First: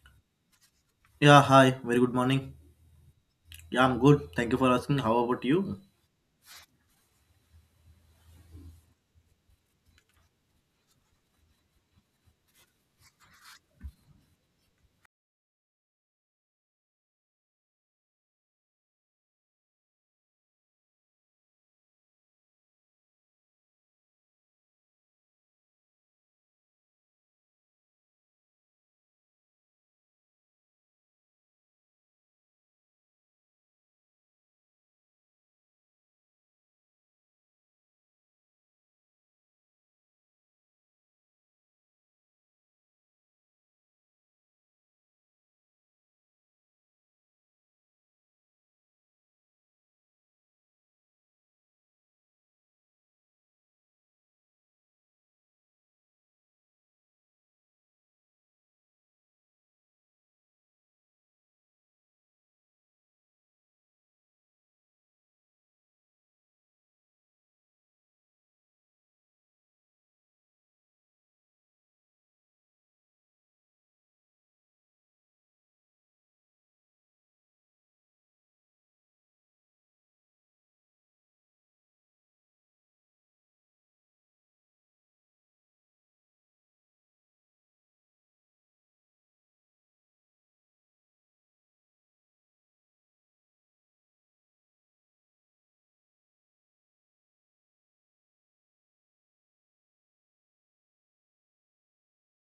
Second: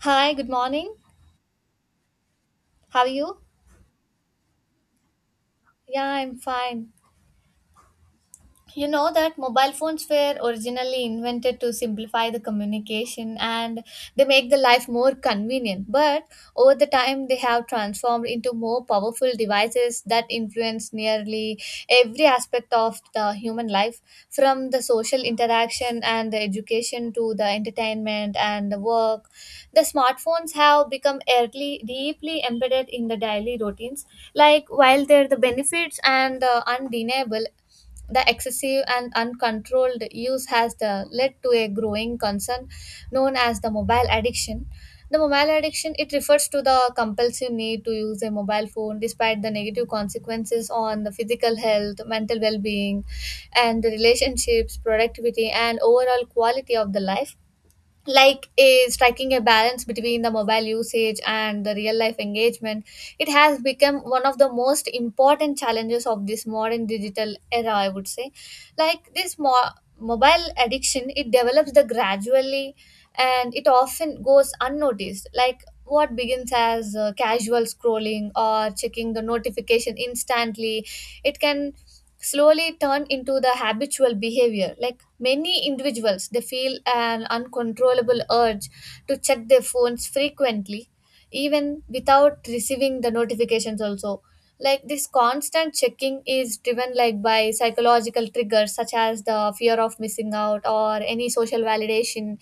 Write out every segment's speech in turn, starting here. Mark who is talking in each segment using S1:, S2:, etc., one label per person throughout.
S1: Hi, good morning.
S2: Yeah, hi. Very good morning.
S1: How are you?
S2: Yeah, I'm good. Thank you for asking. How about you?
S1: Yeah, I'm fine. You know that mobile phones were originally invented to simplify the communication and they make the life more convenient, but over the time they have transformed into more powerful devices that influence nearly every aspect of the human life. From the social interaction and the education to the entertainment and the work, the smartphones have become early, deeply embedded in the daily routines. Like while they're the benefits and undeniable, the excessive and uncontrolled use led to a growing concern known as the mobile addiction. The mobile addiction, it refers to the compulsive need to use a mobile phone despite the negative consequences on the physical health, mental well-being, and the relationships, productivity, and overall quality of the life. Like a striking a balance between the mobile usage and the real life engagement, it has become one of the most important challenges of this modern digital era, I would say. like this mo- mobile addiction, it develops the gradually and it often goes unnoticed. Like what begins as casual scrolling or checking the notification instantly, it can slowly turn into the habitual behavior. Like many individuals, they feel an uncontrollable urge to check their phones frequently, even without receiving the notifications also. Like this constant checking is driven like by psychological triggers such as the fear of missing out or any social validation.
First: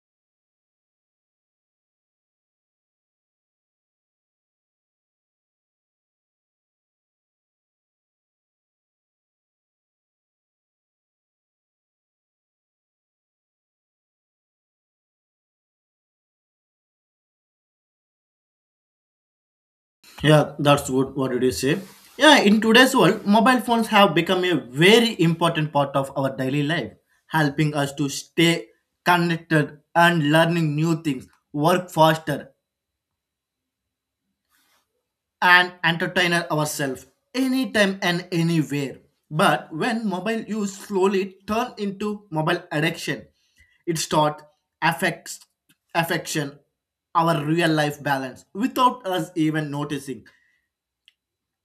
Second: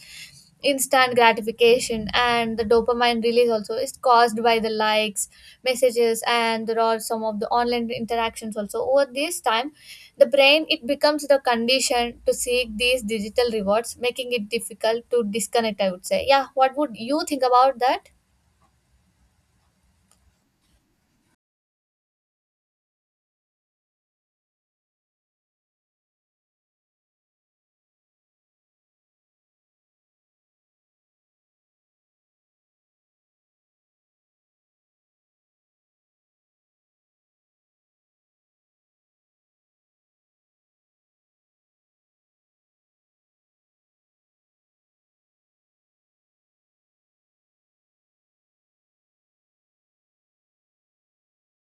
S1: Instant gratification and the dopamine release also is caused by the likes, messages, and there are some of the online interactions also. Over this time, the brain, it becomes the condition to seek these digital rewards, making it difficult to disconnect, I would say. Yeah, what would you think about that?
S2: Yeah, that's good. What did you say? Yeah, in today's world, mobile phones have become a very important part of our daily life, helping us to stay connected and learning new things, work faster, and entertain ourselves anytime and anywhere. But when mobile use slowly turn into mobile addiction, it start affects affection our real life balance without us even noticing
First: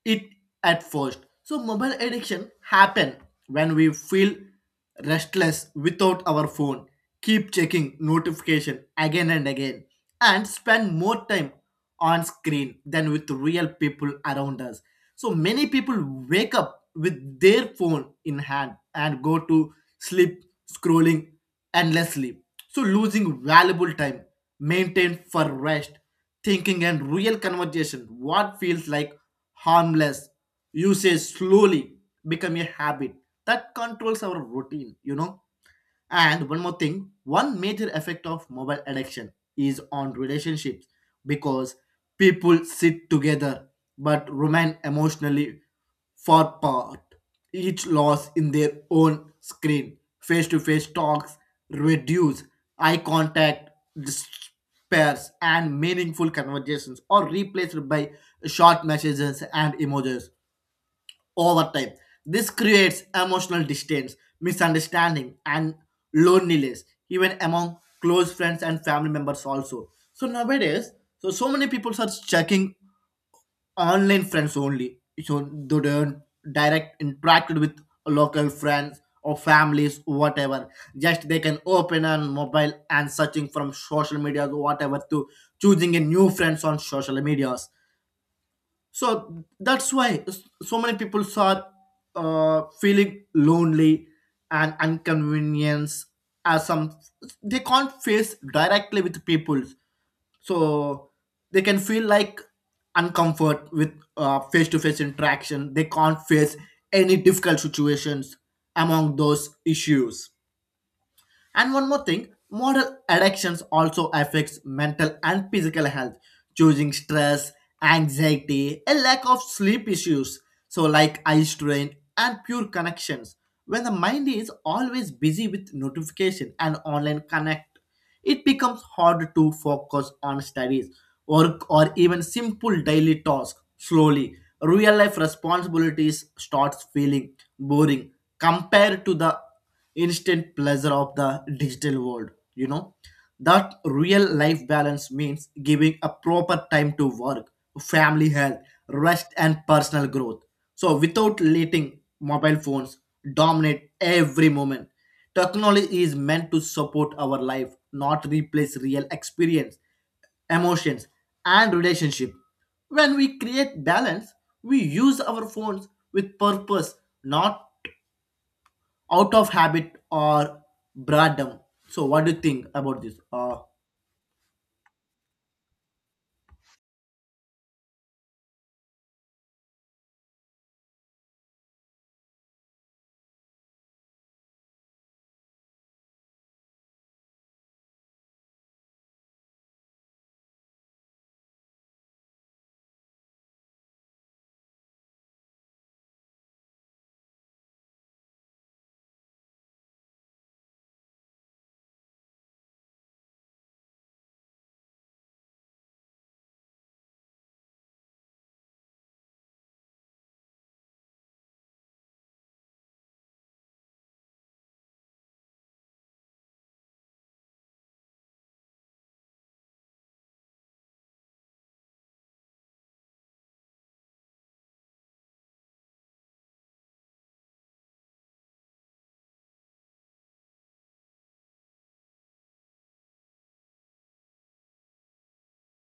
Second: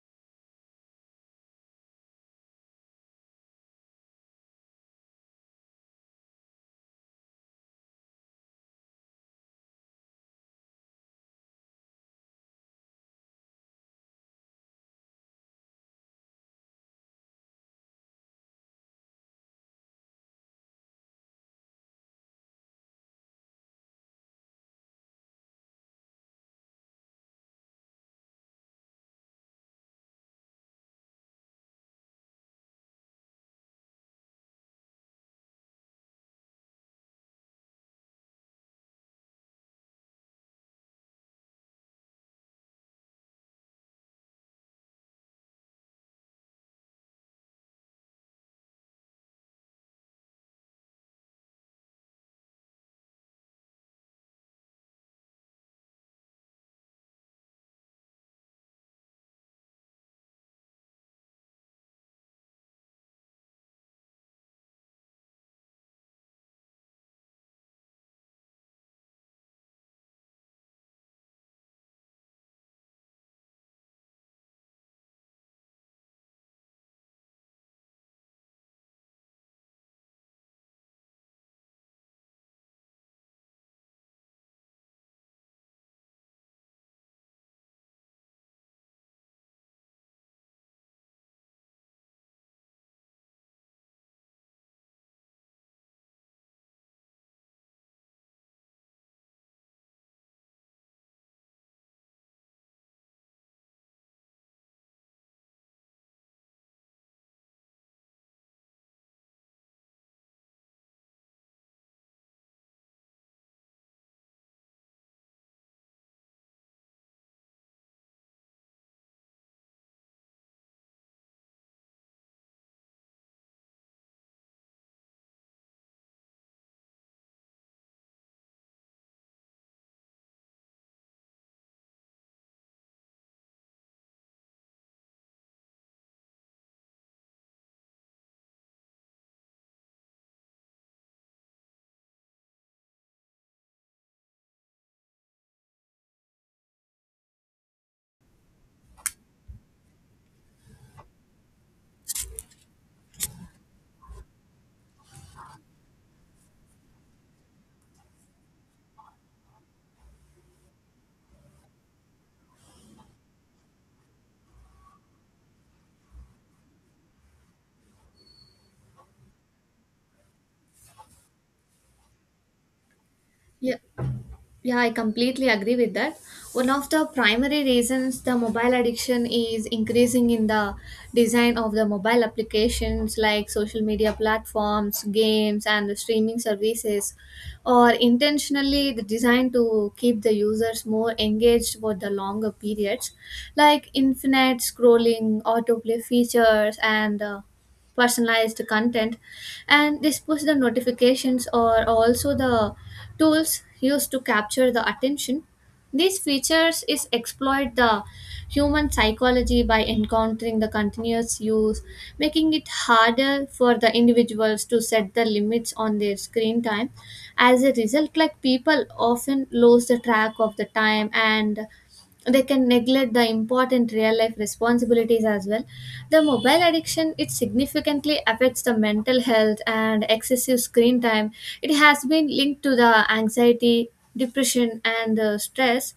S2: it at first. So mobile addiction happen when we feel restless without our phone, keep checking notification again and again, and spend more time on screen than with real people around us. So many people wake up with their phone in hand and go to sleep scrolling endlessly. So losing valuable time maintained for rest, thinking and real conversation, what feels like harmless usage slowly become a habit that controls our routine. And one more thing, one major effect of mobile addiction is on relationships because people sit together but remain emotionally far apart, each lost in their own screen. Face to face talks reduce, eye contact despairs, and meaningful conversations are replaced by short messages and emojis over time. This creates emotional distance, misunderstanding, and loneliness, even among close friends and family members also. So nowadays, so many people are checking online friends only. So they don't direct interact with local friends or families, whatever. Just they can open on mobile and searching from social medias or whatever to choosing a new friends on social medias, so that's why so many people are feeling lonely and inconvenience as some they can't face directly with people, so they can feel like uncomfort with face-to-face interaction, they can't face any difficult situations among those issues. And one more thing, modern addictions also affects mental and physical health, choosing stress, anxiety, a lack of sleep issues, so like eye strain and pure connections. When the mind is always busy with notification and online connect, it becomes hard to focus on studies, work, or even simple daily tasks. Slowly, real life responsibilities starts feeling boring compared to the instant pleasure of the digital world. That real life balance means giving a proper time to work, family health, rest, and personal growth. So, without letting mobile phones dominate every moment, technology is meant to support our life, not replace real experience, emotions, and relationship. When we create balance, we use our phones with purpose, not out of habit or boredom. So, what do you think about this?
S1: Yeah. Yeah, I completely agree with that. One of the primary reasons the mobile addiction is increasing in the design of the mobile applications, like social media platforms, games, and the streaming services, are intentionally designed to keep the users more engaged for the longer periods, like infinite scrolling, autoplay features, and personalized content. And this push the notifications, or also the tools used to capture the attention, these features is exploit the human psychology by encountering the continuous use, making it harder for the individuals to set the limits on their screen time. As a result, like people often lose the track of the time and they can neglect the important real life responsibilities as well. The mobile addiction, it significantly affects the mental health, and excessive screen time, it has been linked to the anxiety, depression, and the stress.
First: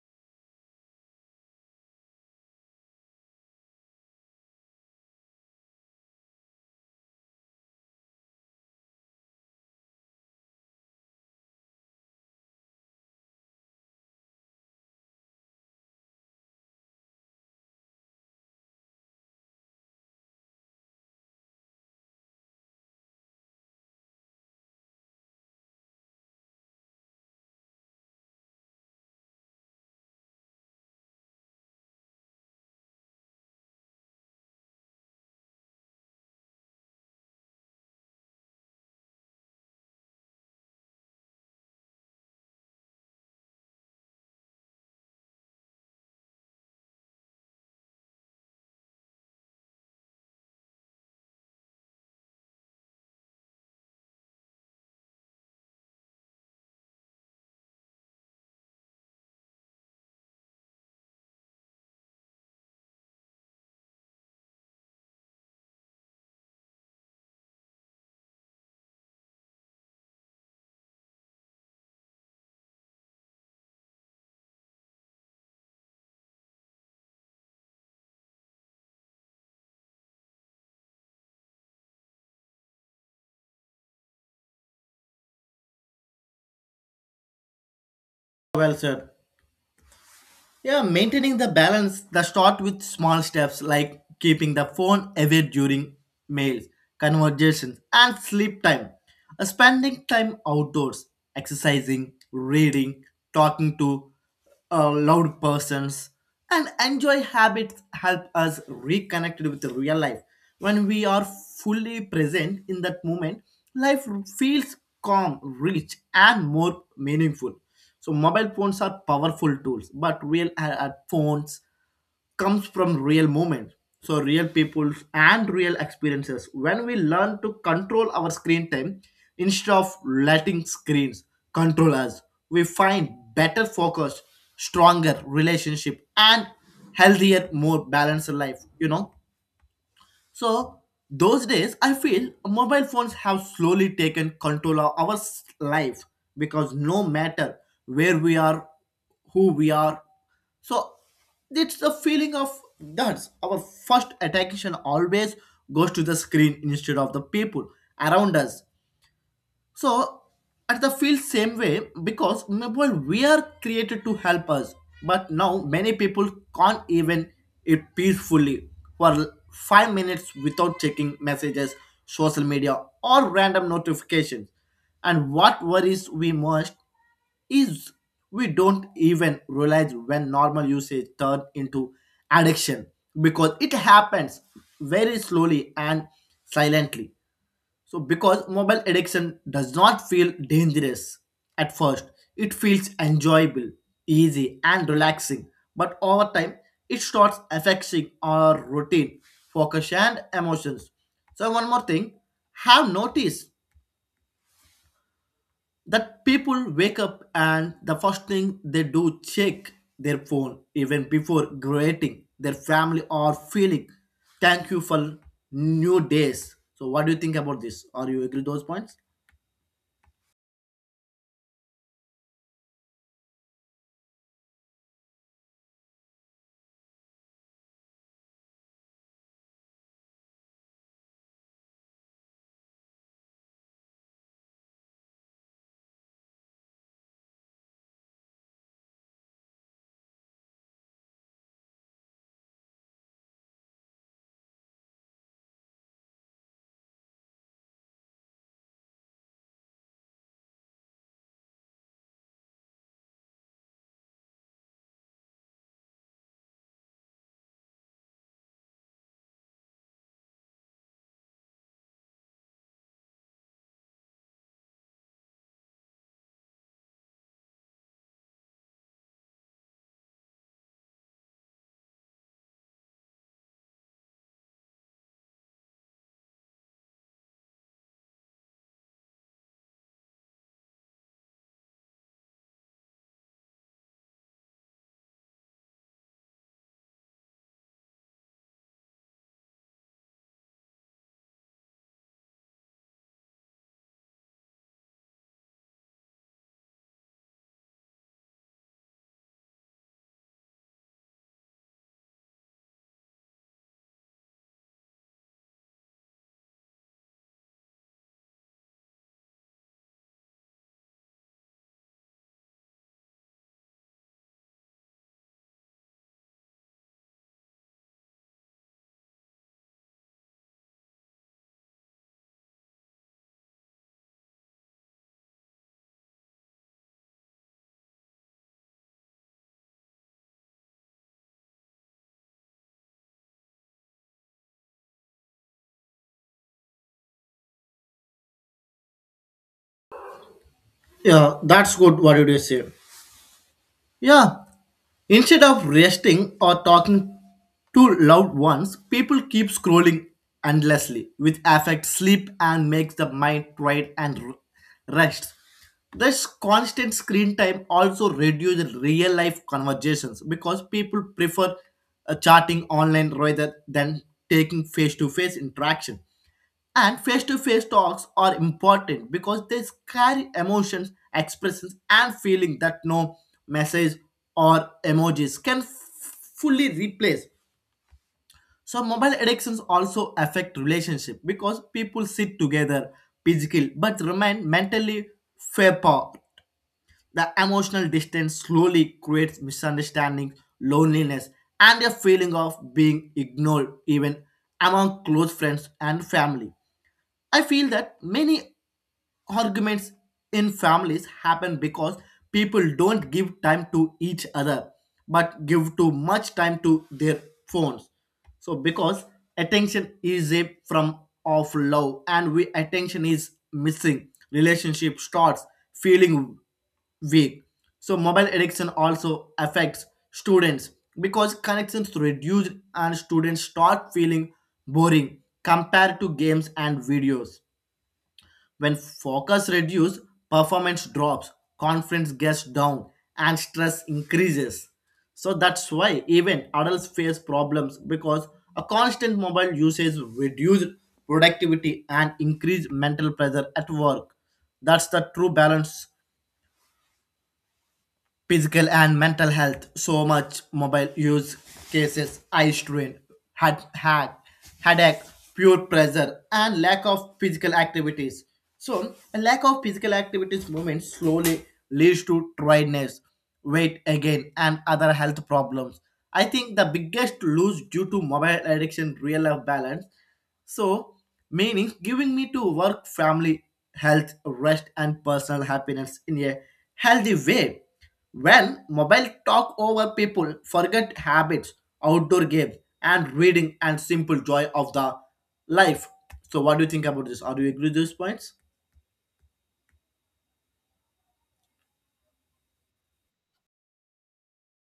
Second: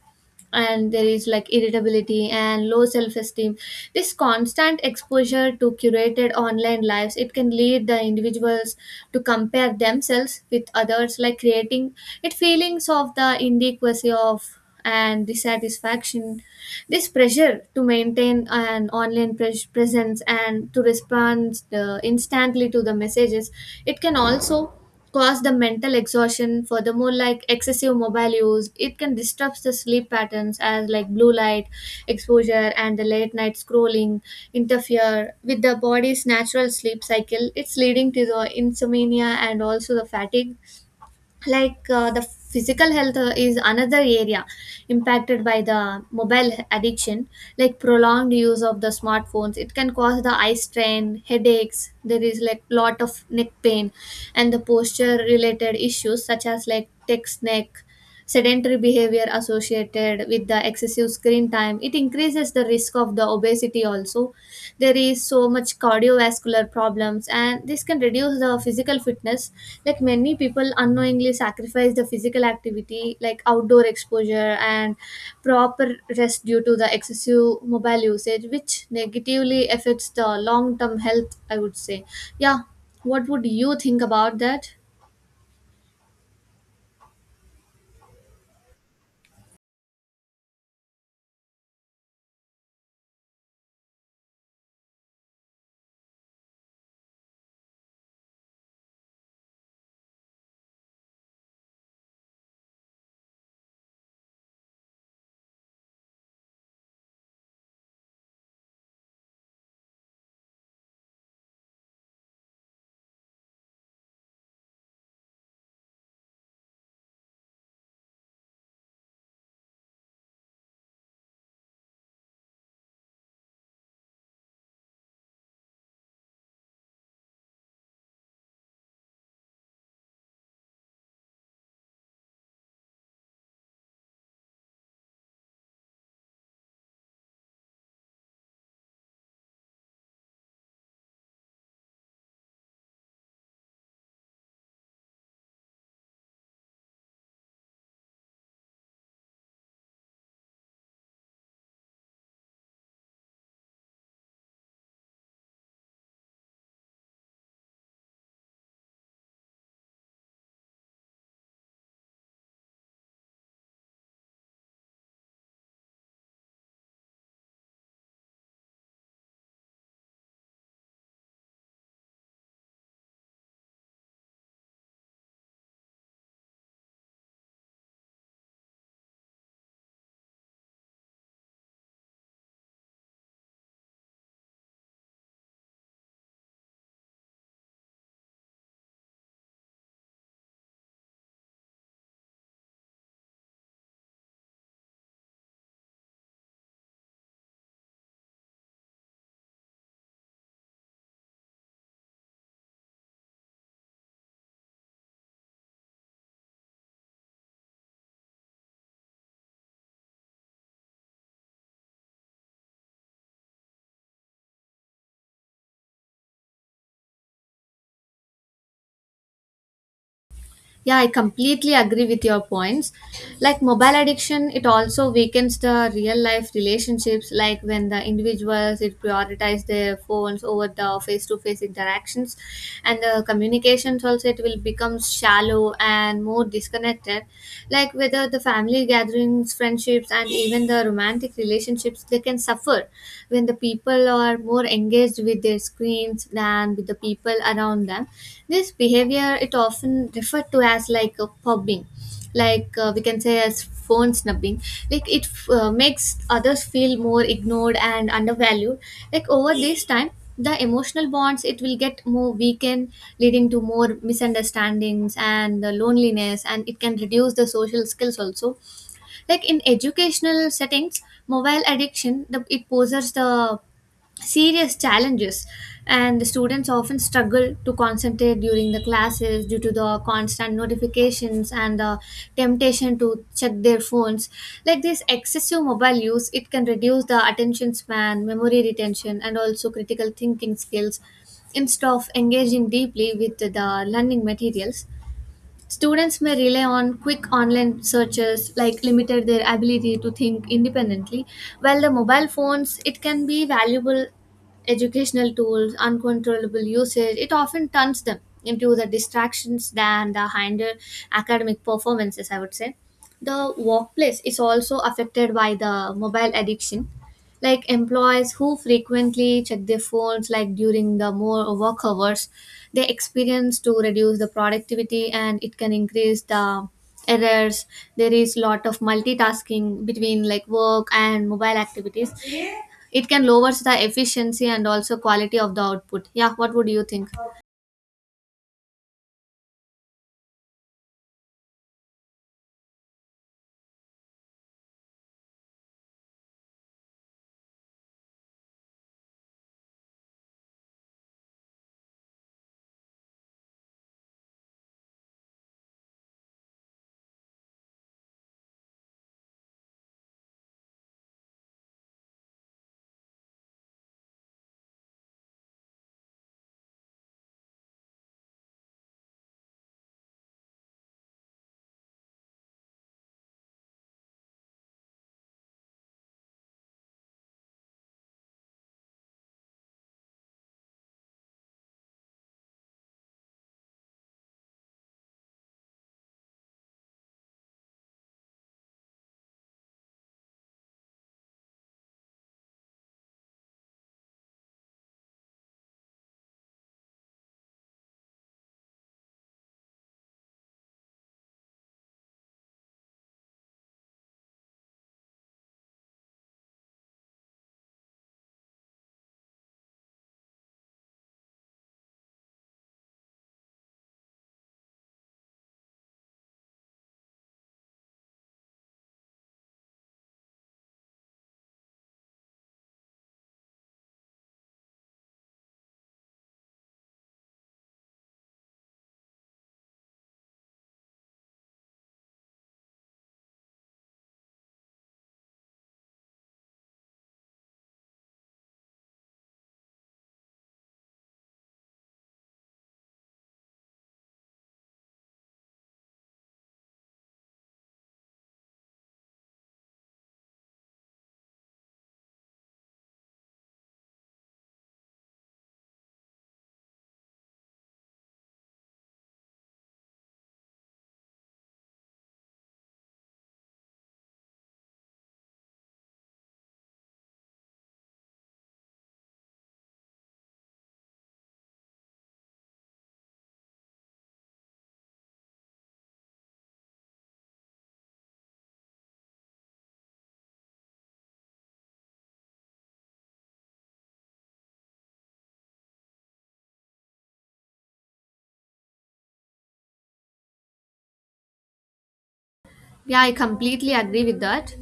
S1: And there is like irritability and low self-esteem. This constant exposure to curated online lives, it can lead the individuals to compare themselves with others, like creating it feelings of the inadequacy of and dissatisfaction. This pressure to maintain an online presence and to respond instantly to the messages, it can also cause the mental exhaustion. Furthermore, like excessive mobile use, it can disrupt the sleep patterns, as like blue light exposure and the late night scrolling interfere with the body's natural sleep cycle. It's leading to the insomnia and also the fatigue. Like the physical health is another area impacted by the mobile addiction. Like prolonged use of the smartphones, it can cause the eye strain, headaches, there is like lot of neck pain and the posture related issues such as like text neck. Sedentary behavior associated with the excessive screen time, it increases the risk of the obesity also. There is so much cardiovascular problems, and this can reduce the physical fitness. Like many people unknowingly sacrifice the physical activity, like outdoor exposure and proper rest due to the excessive mobile usage, which negatively affects the long term health, I would say. Yeah, what would you think about that?
S2: Well said. Yeah, maintaining the balance, the start with small steps like keeping the phone away during meals, conversations, and sleep time. Spending time outdoors, exercising, reading, talking to loud persons, and enjoy habits help us reconnect with the real life. When we are fully present in that moment, life feels calm, rich, and more meaningful. So mobile phones are powerful tools, but real phones comes from real moments. So real people and real experiences. When we learn to control our screen time instead of letting screens control us, we find better focus, stronger relationship, and healthier, more balanced life. So those days, I feel mobile phones have slowly taken control of our life because no matter where we are, who we are, so it's the feeling of that's our first attention always goes to the screen instead of the people around us. So at the feel same way because mobile were created to help us, but now many people can't even eat peacefully for 5 minutes without checking messages, social media, or random notifications. And what worries we most is we don't even realize when normal usage turn into addiction because it happens very slowly and silently, so, because mobile addiction does not feel dangerous at first, it feels enjoyable, easy, and relaxing. But over time, it starts affecting our routine, focus, and emotions. So, one more thing have noticed that people wake up and the first thing they do check their phone even before greeting their family or feeling thank you for new days. So what do you think about this? Are you agree those points?
S1: Yeah, I completely agree with your points. Like mobile addiction, it also weakens the real life relationships. Like when the individuals it prioritize their phones over the face to face interactions, and the communications also, it will become shallow and more disconnected. Like whether the family gatherings, friendships, and even the romantic relationships, they can suffer when the people are more engaged with their screens than with the people around them. This behavior, it often referred to as like a pubbing, like we can say as phone snubbing. Like it makes others feel more ignored and undervalued. Like over this time, the emotional bonds, it will get more weakened, leading to more misunderstandings and loneliness, and it can reduce the social skills also. Like in educational settings, mobile addiction it poses the serious challenges, and the students often struggle to concentrate during the classes due to the constant notifications and the temptation to check their phones. Like this excessive mobile use, it can reduce the attention span, memory retention, and also critical thinking skills. Instead of engaging deeply with the learning materials, students may rely on quick online searches, like limited their ability to think independently. While the mobile phones, it can be valuable educational tools, uncontrollable usage, it often turns them into the distractions than the hinder academic performances, I would say. The workplace is also affected by the mobile addiction. Like employees who frequently check their phones, like during the more work hours, they experience to reduce the productivity, and it can increase the errors. There is lot of multitasking between like work and mobile activities, it can lowers the efficiency and also quality of the output. Yeah, what would you think?
S2: Yeah, that's good. What did you say? Yeah, instead of resting or talking to loved ones, people keep scrolling endlessly, which affects sleep and makes the mind tired and rest. This constant screen time also reduces real life conversations because people prefer chatting online rather than taking face to face interaction. And face to face talks are important because they carry emotions, expressions, and feeling that no message or emojis can fully replace. So, mobile addictions also affect relationship because people sit together physically but remain mentally far apart. The emotional distance slowly creates misunderstanding, loneliness, and a feeling of being ignored, even among close friends and family. I feel that many arguments in families happen because people don't give time to each other but give too much time to their phones, so because attention is a from of love and we attention is missing, relationship starts feeling weak. So mobile addiction also affects students because connections reduced and students start feeling boring compared to games and videos. When focus reduces, performance drops, confidence gets down, and stress increases. So that's why even adults face problems because a constant mobile usage reduced productivity and increased mental pressure at work. That's the true balance physical and mental health. So much mobile use cases, eye strain, had headache, pure pressure, and lack of physical activities. So a lack of physical activities movement slowly leads to tiredness, weight again, and other health problems. I think the biggest lose due to mobile addiction, real life balance, so, meaning giving me to work, family, health, rest, and personal happiness in a healthy way. When mobile talk over people, forget habits, outdoor games, and reading and simple joy of the life. So, what do you think about this? Are you agree with these points?
S1: Yeah, I completely agree with that.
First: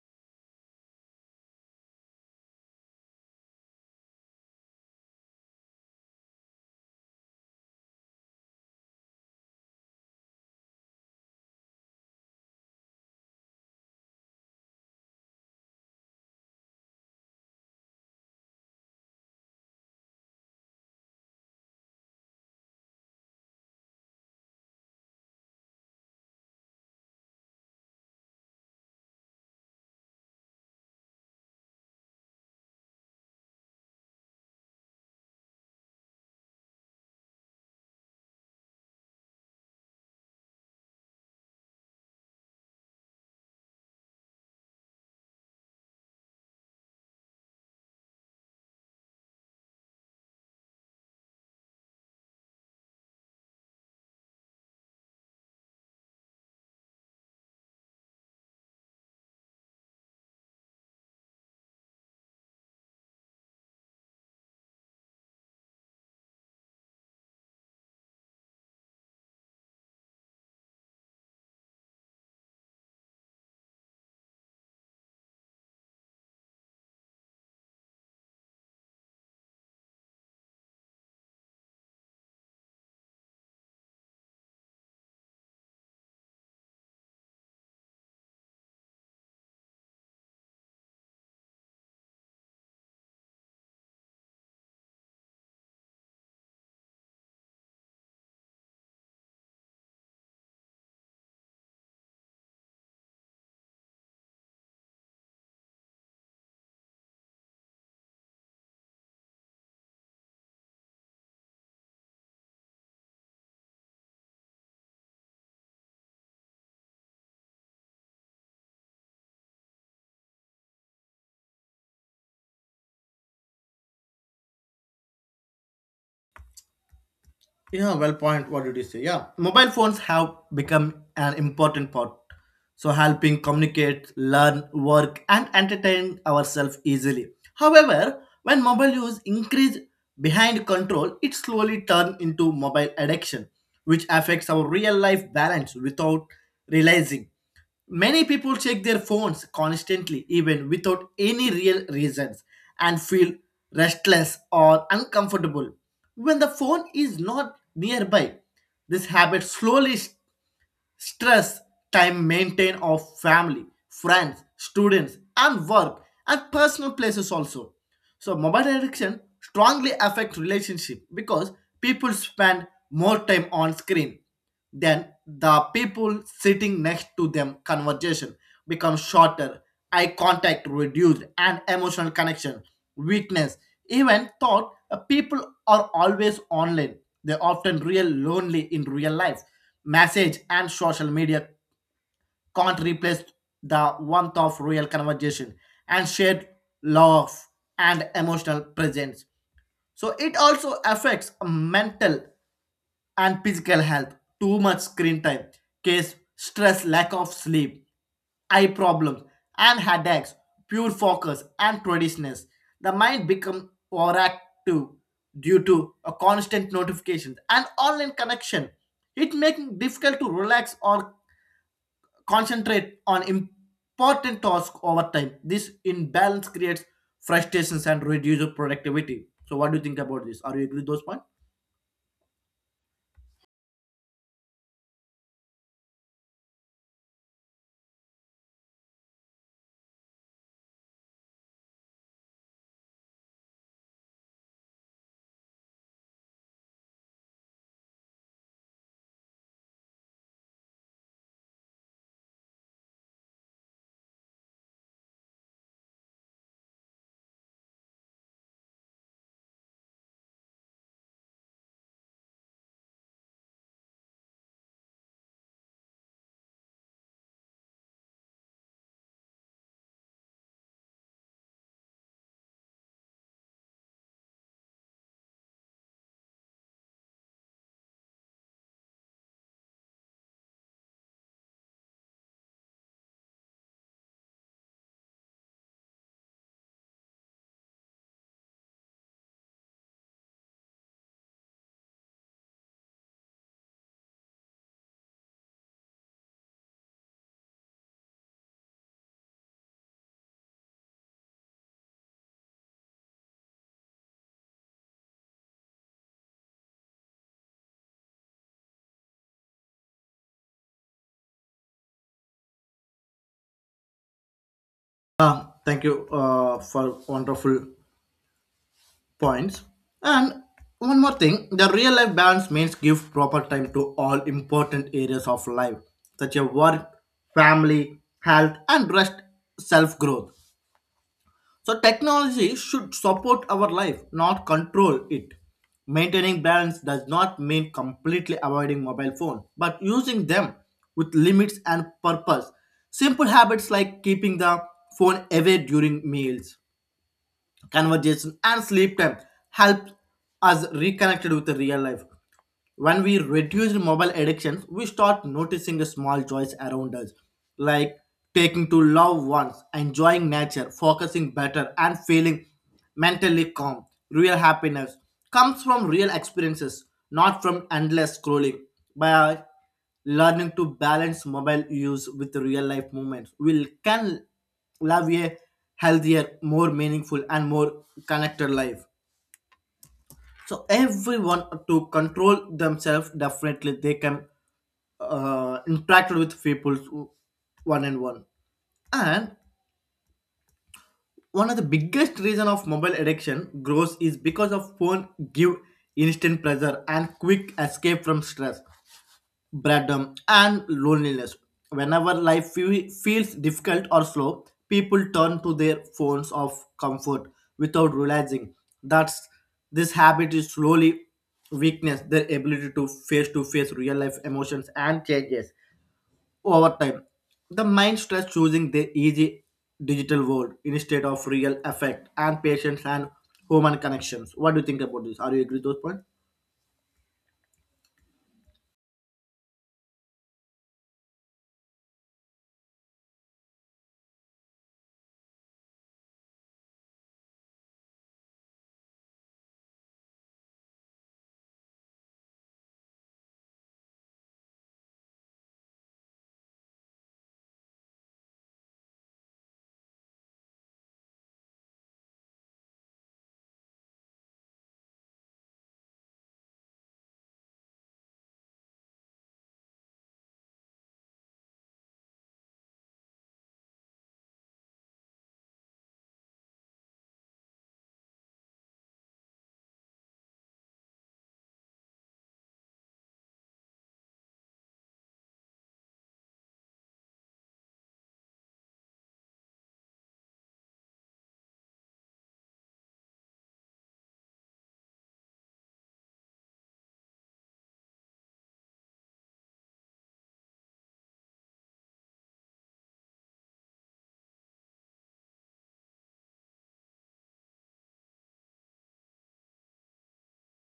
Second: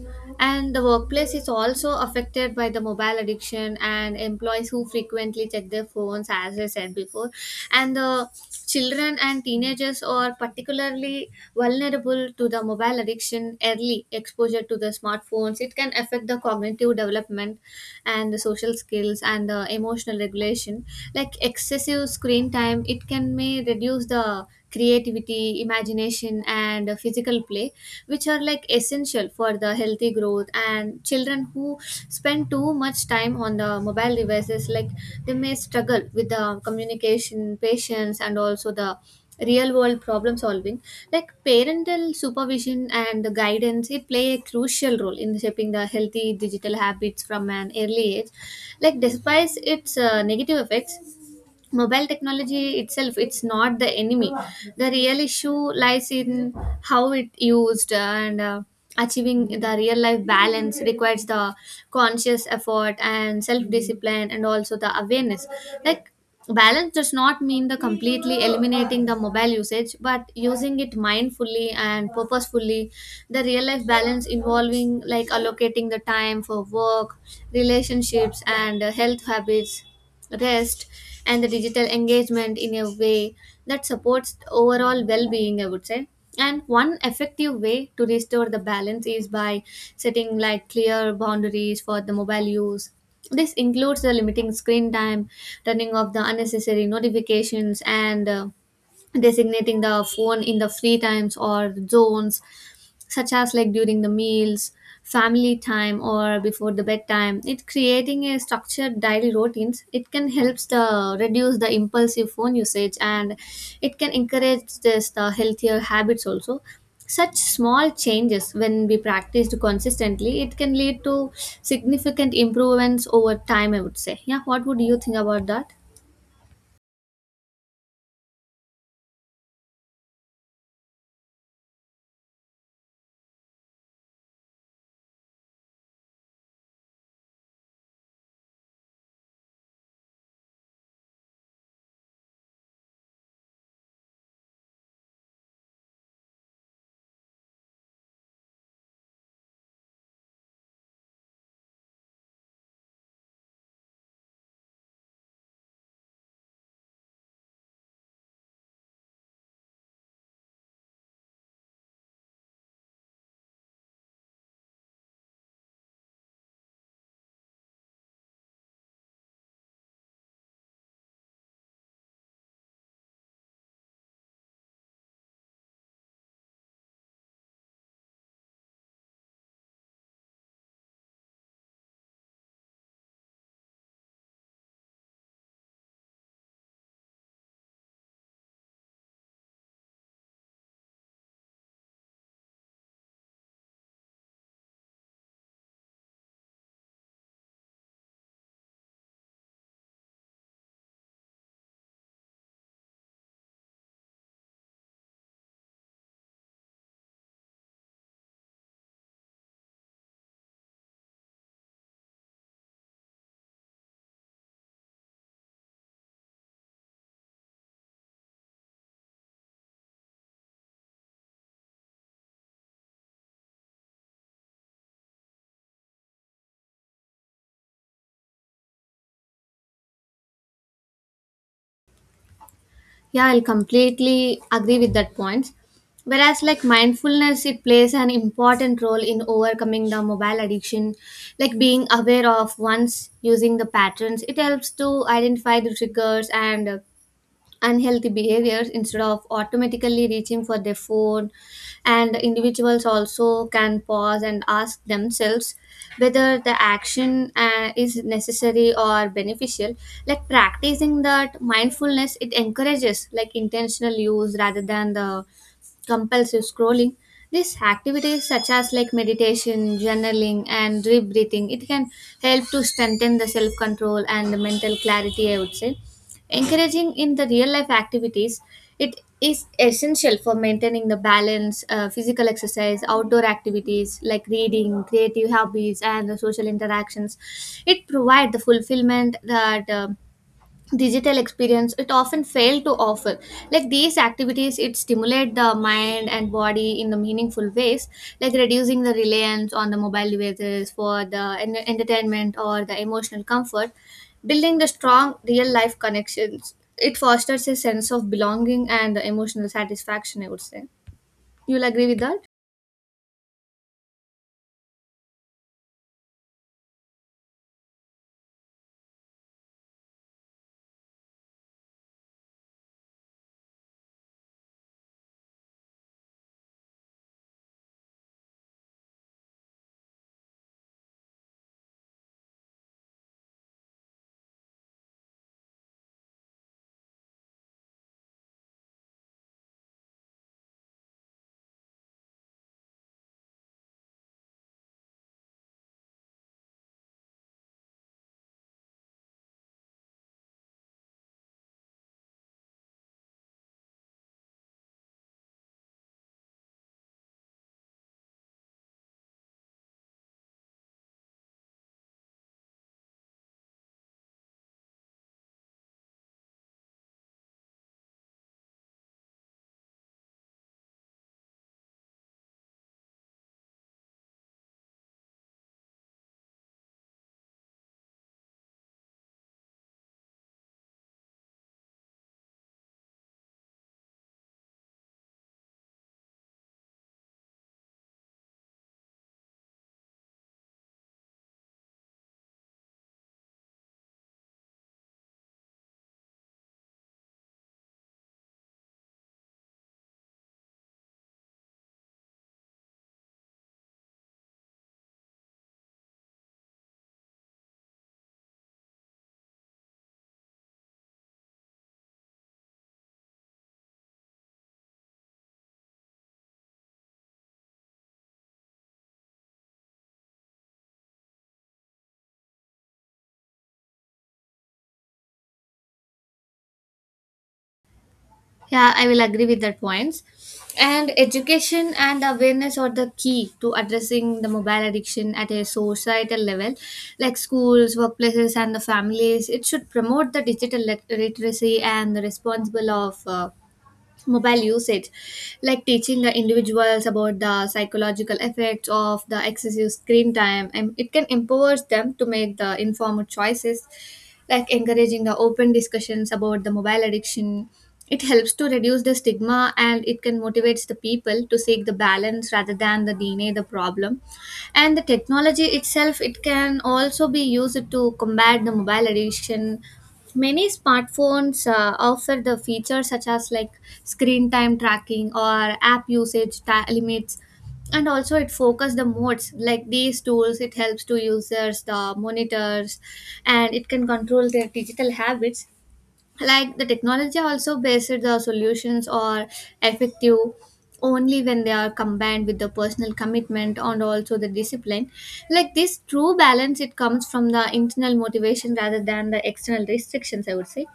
S1: And the workplace is also affected by the mobile addiction, and employees who frequently check their phones, as I said before. And the children and teenagers are particularly vulnerable to the mobile addiction. Early exposure to the smartphones, it can affect the cognitive development and the social skills and the emotional regulation. Like excessive screen time, it can may reduce the creativity, imagination, and physical play, which are like essential for the healthy growth. And children who spend too much time on the mobile devices, like they may struggle with the communication, patience, and also the real world problem solving. Like parental supervision and the guidance, it play a crucial role in shaping the healthy digital habits from an early age. Like despite its negative effects, mobile technology itself, it's not the enemy. The real issue lies in how it used. And achieving the real life balance requires the conscious effort and self discipline and also the awareness. Like balance does not mean the completely eliminating the mobile usage, but using it mindfully and purposefully. The real life balance involving like allocating the time for work, relationships, and health habits, rest, and the digital engagement in a way that supports the overall well-being, I would say. And one effective way to restore the balance is by setting like clear boundaries for the mobile use. This includes the limiting screen time, turning off the unnecessary notifications, and designating the phone in the free times or zones, such as like during the meals, family time, or before the bedtime. It creating a structured daily routines, it can helps the reduce the impulsive phone usage, and it can encourage this the healthier habits also. Such small changes, when we practiced consistently, it can lead to significant improvements over time, I would say. Yeah, what would you think about that?
S2: Yeah, well point. What did you say? Yeah, mobile phones have become an important part. So helping communicate, learn, work, and entertain ourselves easily. However, when mobile use increase behind control, it slowly turn into mobile addiction, which affects our real life balance without realizing. Many people check their phones constantly, even without any real reasons, and feel restless or uncomfortable when the phone is not nearby. This habit slowly stress time maintain of family, friends, students and work and personal places also. So mobile addiction strongly affects relationship because people spend more time on screen than the people sitting next to them. Conversation become shorter, eye contact reduced, and emotional connection weakness. Even thought people are always online. They often real lonely in real life. Message and social media can't replace the warmth of real conversation and shared love and emotional presence. So it also affects mental and physical health. Too much screen time, case stress, lack of sleep, eye problems, and headaches, poor focus, and traditionals. The mind becomes overactive due to a constant notifications and online connection. It making difficult to relax or concentrate on important tasks over time. This imbalance creates frustrations and reduces productivity. So, what do you think about this? Are you agree with those points?
S1: Yeah, I'll completely agree with that point. Whereas like mindfulness, it plays an important role in overcoming the mobile addiction. Like being aware of one's using the patterns, it helps to identify the triggers and unhealthy behaviors. Instead of automatically reaching for their phone, and individuals also can pause and ask themselves whether the action is necessary or beneficial. Like practicing that mindfulness, it encourages like intentional use rather than the compulsive scrolling. These activities such as like meditation, journaling, and deep breathing, it can help to strengthen the self control and the mental clarity, I would say. Encouraging in the real life activities, it is essential for maintaining the balance. Physical exercise, outdoor activities like reading, creative hobbies, and the social interactions, it provide the fulfillment that digital experience it often fail to offer. Like these activities, it stimulate the mind and body in the meaningful ways. Like reducing the reliance on the mobile devices for the entertainment or the emotional comfort, building the strong real life connections, it fosters a sense of belonging and the emotional satisfaction, I would say. You'll agree with that?
S2: Thank you for wonderful points. And one more thing, the real life balance means give proper time to all important areas of life, such as work, family, health, and rest, self growth. So technology should support our life, not control it. Maintaining balance does not mean completely avoiding mobile phone, but using them with limits and purpose. Simple habits like keeping the phone away during meals, conversation and sleep time help us reconnected with the real life. When we reduce mobile addictions, we start noticing the small joys around us, like taking to loved ones, enjoying nature, focusing better and feeling mentally calm. Real happiness comes from real experiences, not from endless scrolling. By learning to balance mobile use with real life moments, we can live a healthier, more meaningful, and more connected life. So everyone to control themselves definitely they can interact with people one and one. And one of the biggest reason of mobile addiction grows is because of phone give instant pleasure and quick escape from stress, boredom, and loneliness. Whenever life feels difficult or slow, people turn to their phones of comfort without realizing that this habit is slowly weakness their ability to face real life emotions and changes over time. The mind starts choosing the easy digital world instead of real affect and patience and human connections. What do you think about this? Are you agree with those points?
S1: Yeah, I will agree with that points. And education and awareness are the key to addressing the mobile addiction at a societal level, like schools, workplaces, and the families. It should promote the digital literacy and the responsible of mobile usage, like teaching the individuals about the psychological effects of the excessive screen time, and it can empower them to make the informed choices, like encouraging the open discussions about the mobile addiction. It helps to reduce the stigma and it can motivates the people to seek the balance rather than the deny the problem. And the technology itself, it can also be used to combat the mobile addiction. Many smartphones offer the features such as like screen time tracking or app usage limits, and also it focus the modes. Like these tools, it helps to users the monitors and it can control their digital habits. Like the technology also based, the solutions are effective only when they are combined with the personal commitment and also the discipline. Like this true balance, it comes from the internal motivation rather than the external restrictions, I would say.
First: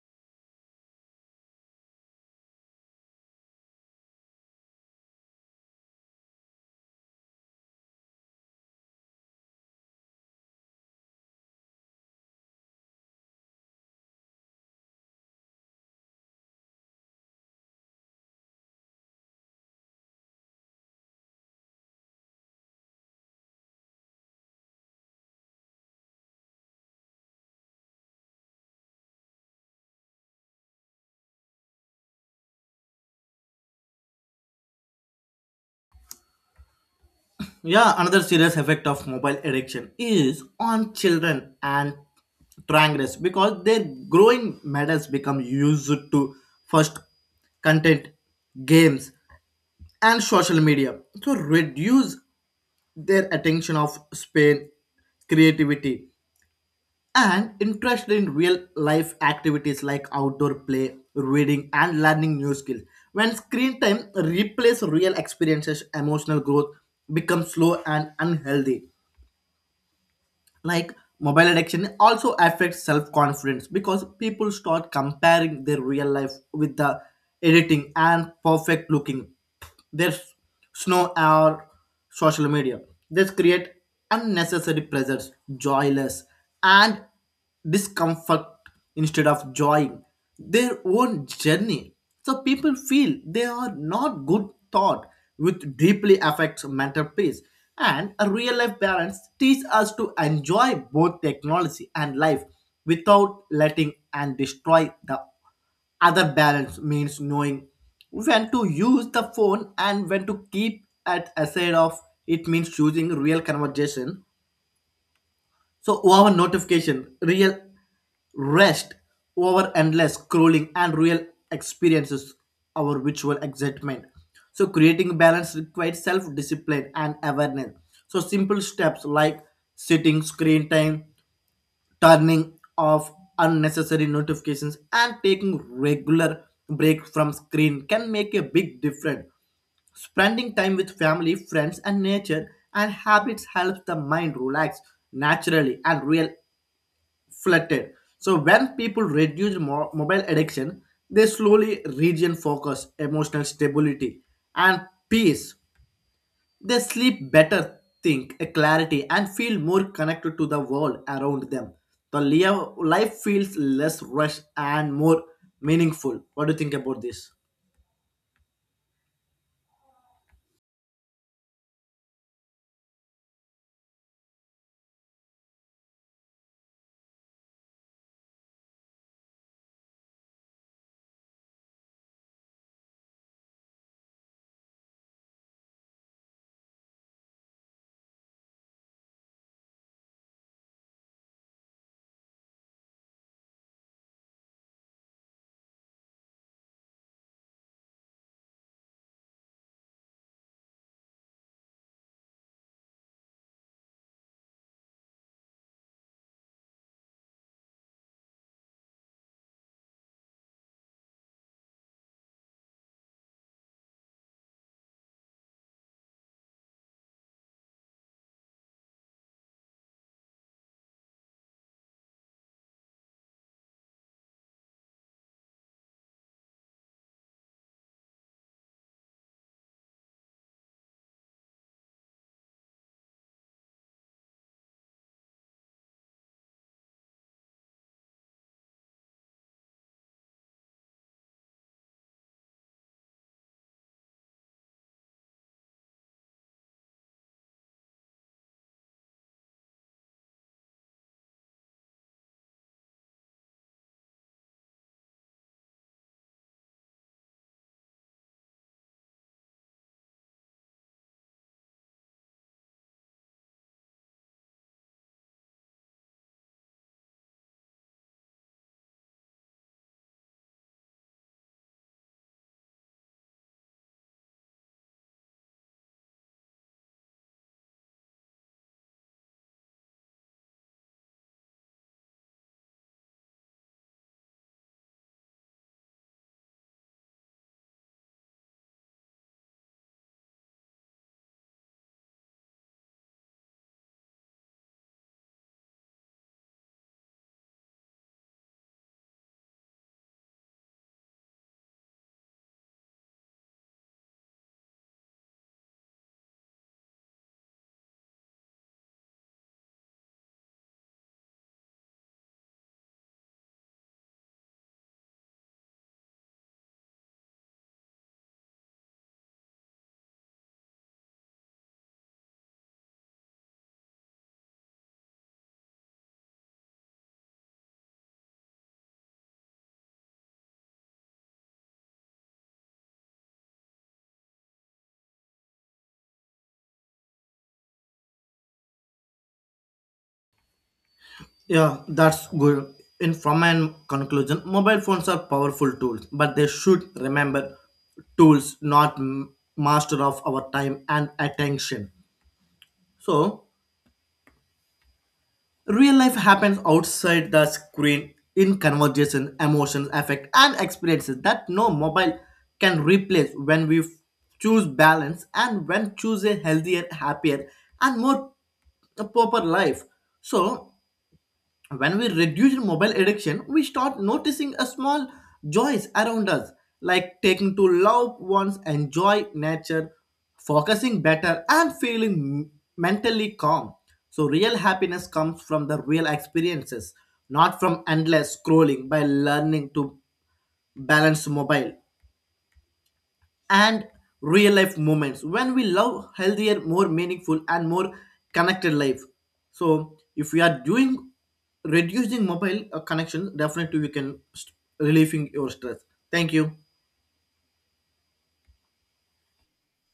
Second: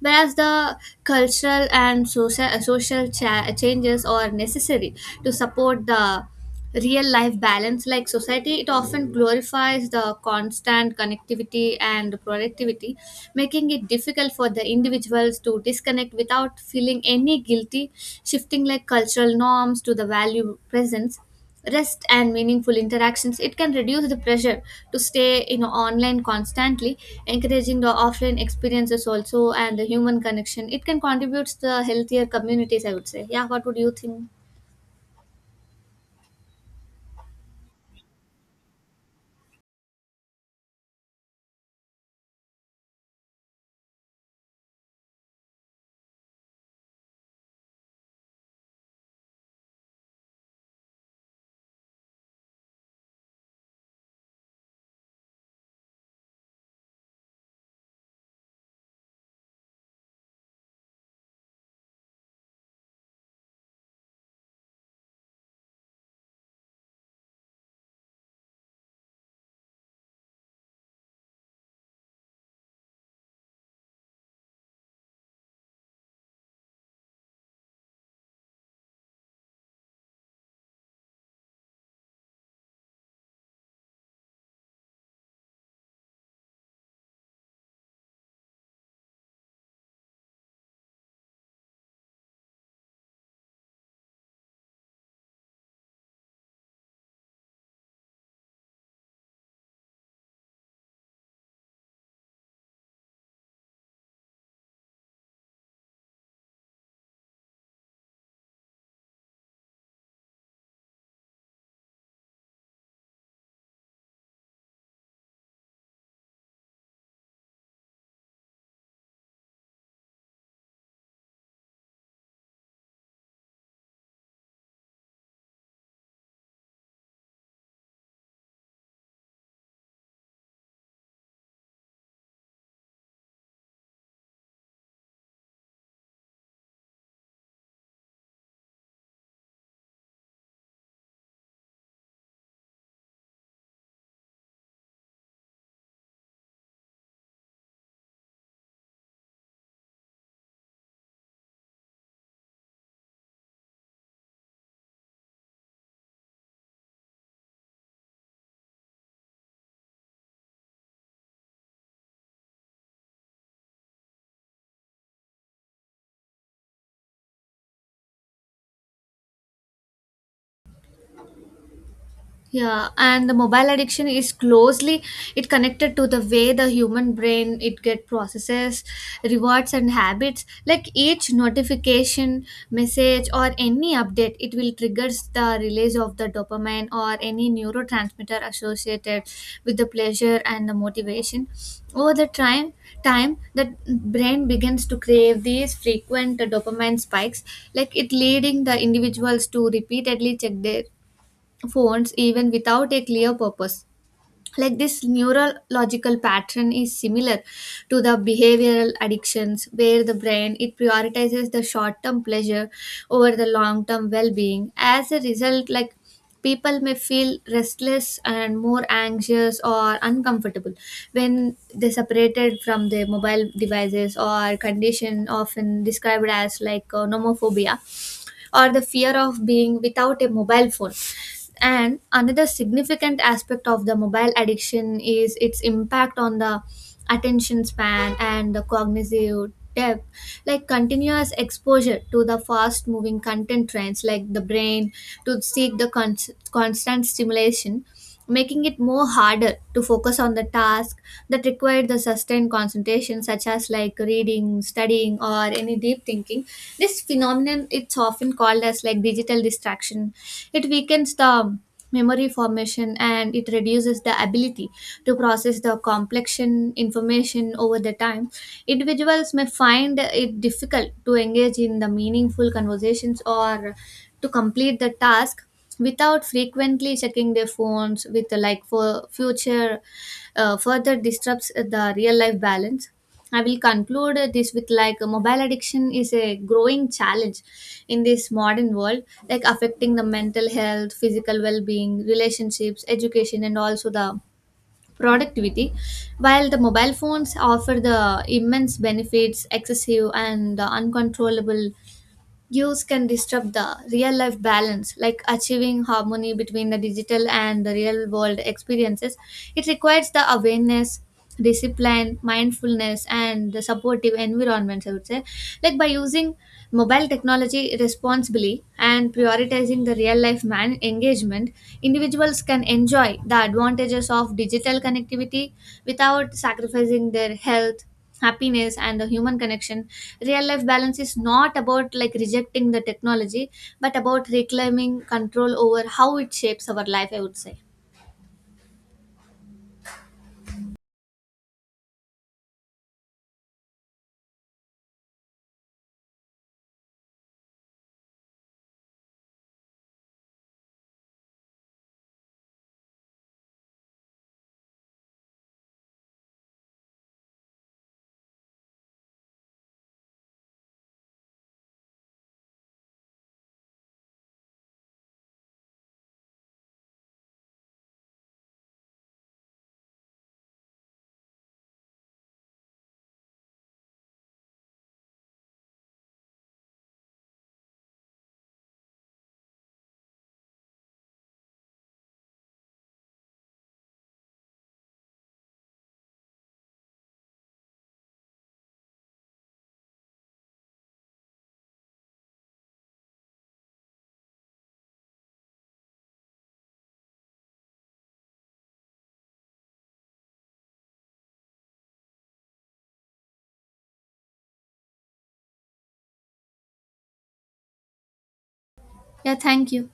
S1: Whereas the cultural and social changes are necessary to support the real life balance. Like society, it often glorifies the constant connectivity and productivity, making it difficult for the individuals to disconnect without feeling any guilty. Shifting like cultural norms to the value presence, rest, and meaningful interactions, it can reduce the pressure to stay online constantly. Encouraging the offline experiences also and the human connection, it can contribute to the healthier communities, I would say. Yeah, what would you think?
S2: Yeah, another serious effect of mobile addiction is on children and triangles because their growing matters become used to first content, games, and social media to reduce their attention of span, creativity, and interest in real life activities like outdoor play, reading, and learning new skills. When screen time replaces real experiences, emotional growth becomes slow and unhealthy. Like mobile addiction also affects self-confidence because people start comparing their real life with the editing and perfect looking their snow or social media. This create unnecessary pressures, joyless and discomfort instead of joy their own journey. So people feel they are not good thought, which deeply affects mental peace. And a real life balance teach us to enjoy both technology and life without letting and destroy the other. Balance means knowing when to use the phone and when to keep at aside of it. Means choosing real conversation so over notification, real rest over endless scrolling, and real experiences, our virtual excitement. So creating balance requires self-discipline and awareness. So simple steps like setting screen time, turning off unnecessary notifications, and taking regular breaks from screen can make a big difference. Spending time with family, friends, and nature and habits helps the mind relax naturally and real flattened. So when people reduce mobile addiction, they slowly regain focus, emotional stability, and peace. They sleep better, think a clarity, and feel more connected to the world around them. The life feels less rushed and more meaningful. What do you think about this?
S1: Yeah, and the mobile addiction is closely it connected to the way the human brain it get processes rewards and habits. Like each notification, message, or any update, it will triggers the release of the dopamine or any neurotransmitter associated with the pleasure and the motivation. Over the time, the brain begins to crave these frequent dopamine spikes, like it leading the individuals to repeatedly check their phones even without a clear purpose. Like this neurological pattern is similar to the behavioral addictions where the brain it prioritizes the short-term pleasure over the long-term well-being. As a result, like people may feel restless and more anxious or uncomfortable when they separated from their mobile devices or condition often described as like nomophobia or the fear of being without a mobile phone. And another significant aspect of the mobile addiction is its impact on the attention span and the cognitive depth. Like continuous exposure to the fast moving content trends, like the brain to seek the constant stimulation, making it more harder to focus on the task that required the sustained concentration, such as like reading, studying, or any deep thinking. This phenomenon it's often called as like digital distraction. It weakens the memory formation and it reduces the ability to process the complexion information. Over the time, individuals may find it difficult to engage in the meaningful conversations or to complete the task without frequently checking their phones with like for future further disrupts the real life balance. I will conclude this with like mobile addiction is a growing challenge in this modern world, like affecting the mental health, physical well-being, relationships, education, and also the productivity. While the mobile phones offer the immense benefits, excessive and the uncontrollable use can disrupt the real life balance, like achieving harmony between the digital and the real world experiences. It requires the awareness, discipline, mindfulness, and the supportive environments, I would say. Like by using mobile technology responsibly and prioritizing the real life man engagement, individuals can enjoy the advantages of digital connectivity without sacrificing their health, happiness, and the human connection. Real life balance is not about like rejecting the technology, but about reclaiming control over how it shapes our life, I would say.
S2: Yeah, that's good. In from my conclusion, mobile phones are powerful tools, but they should remember tools, not master of our time and attention. So, real life happens outside the screen in conversation, emotions, affect, and experiences that no mobile can replace when we choose balance and when choose a healthier, happier, and more a proper life. So when we reduce mobile addiction, we start noticing a small joys around us, like taking to loved ones, enjoy nature, focusing better and feeling mentally calm. So real happiness comes from the real experiences, not from endless scrolling. By learning to balance mobile and real life moments, when we love healthier, more meaningful and more connected life. So if we are doing reducing mobile connection, definitely we can relieving your stress. Thank you.
S1: Yeah, thank you.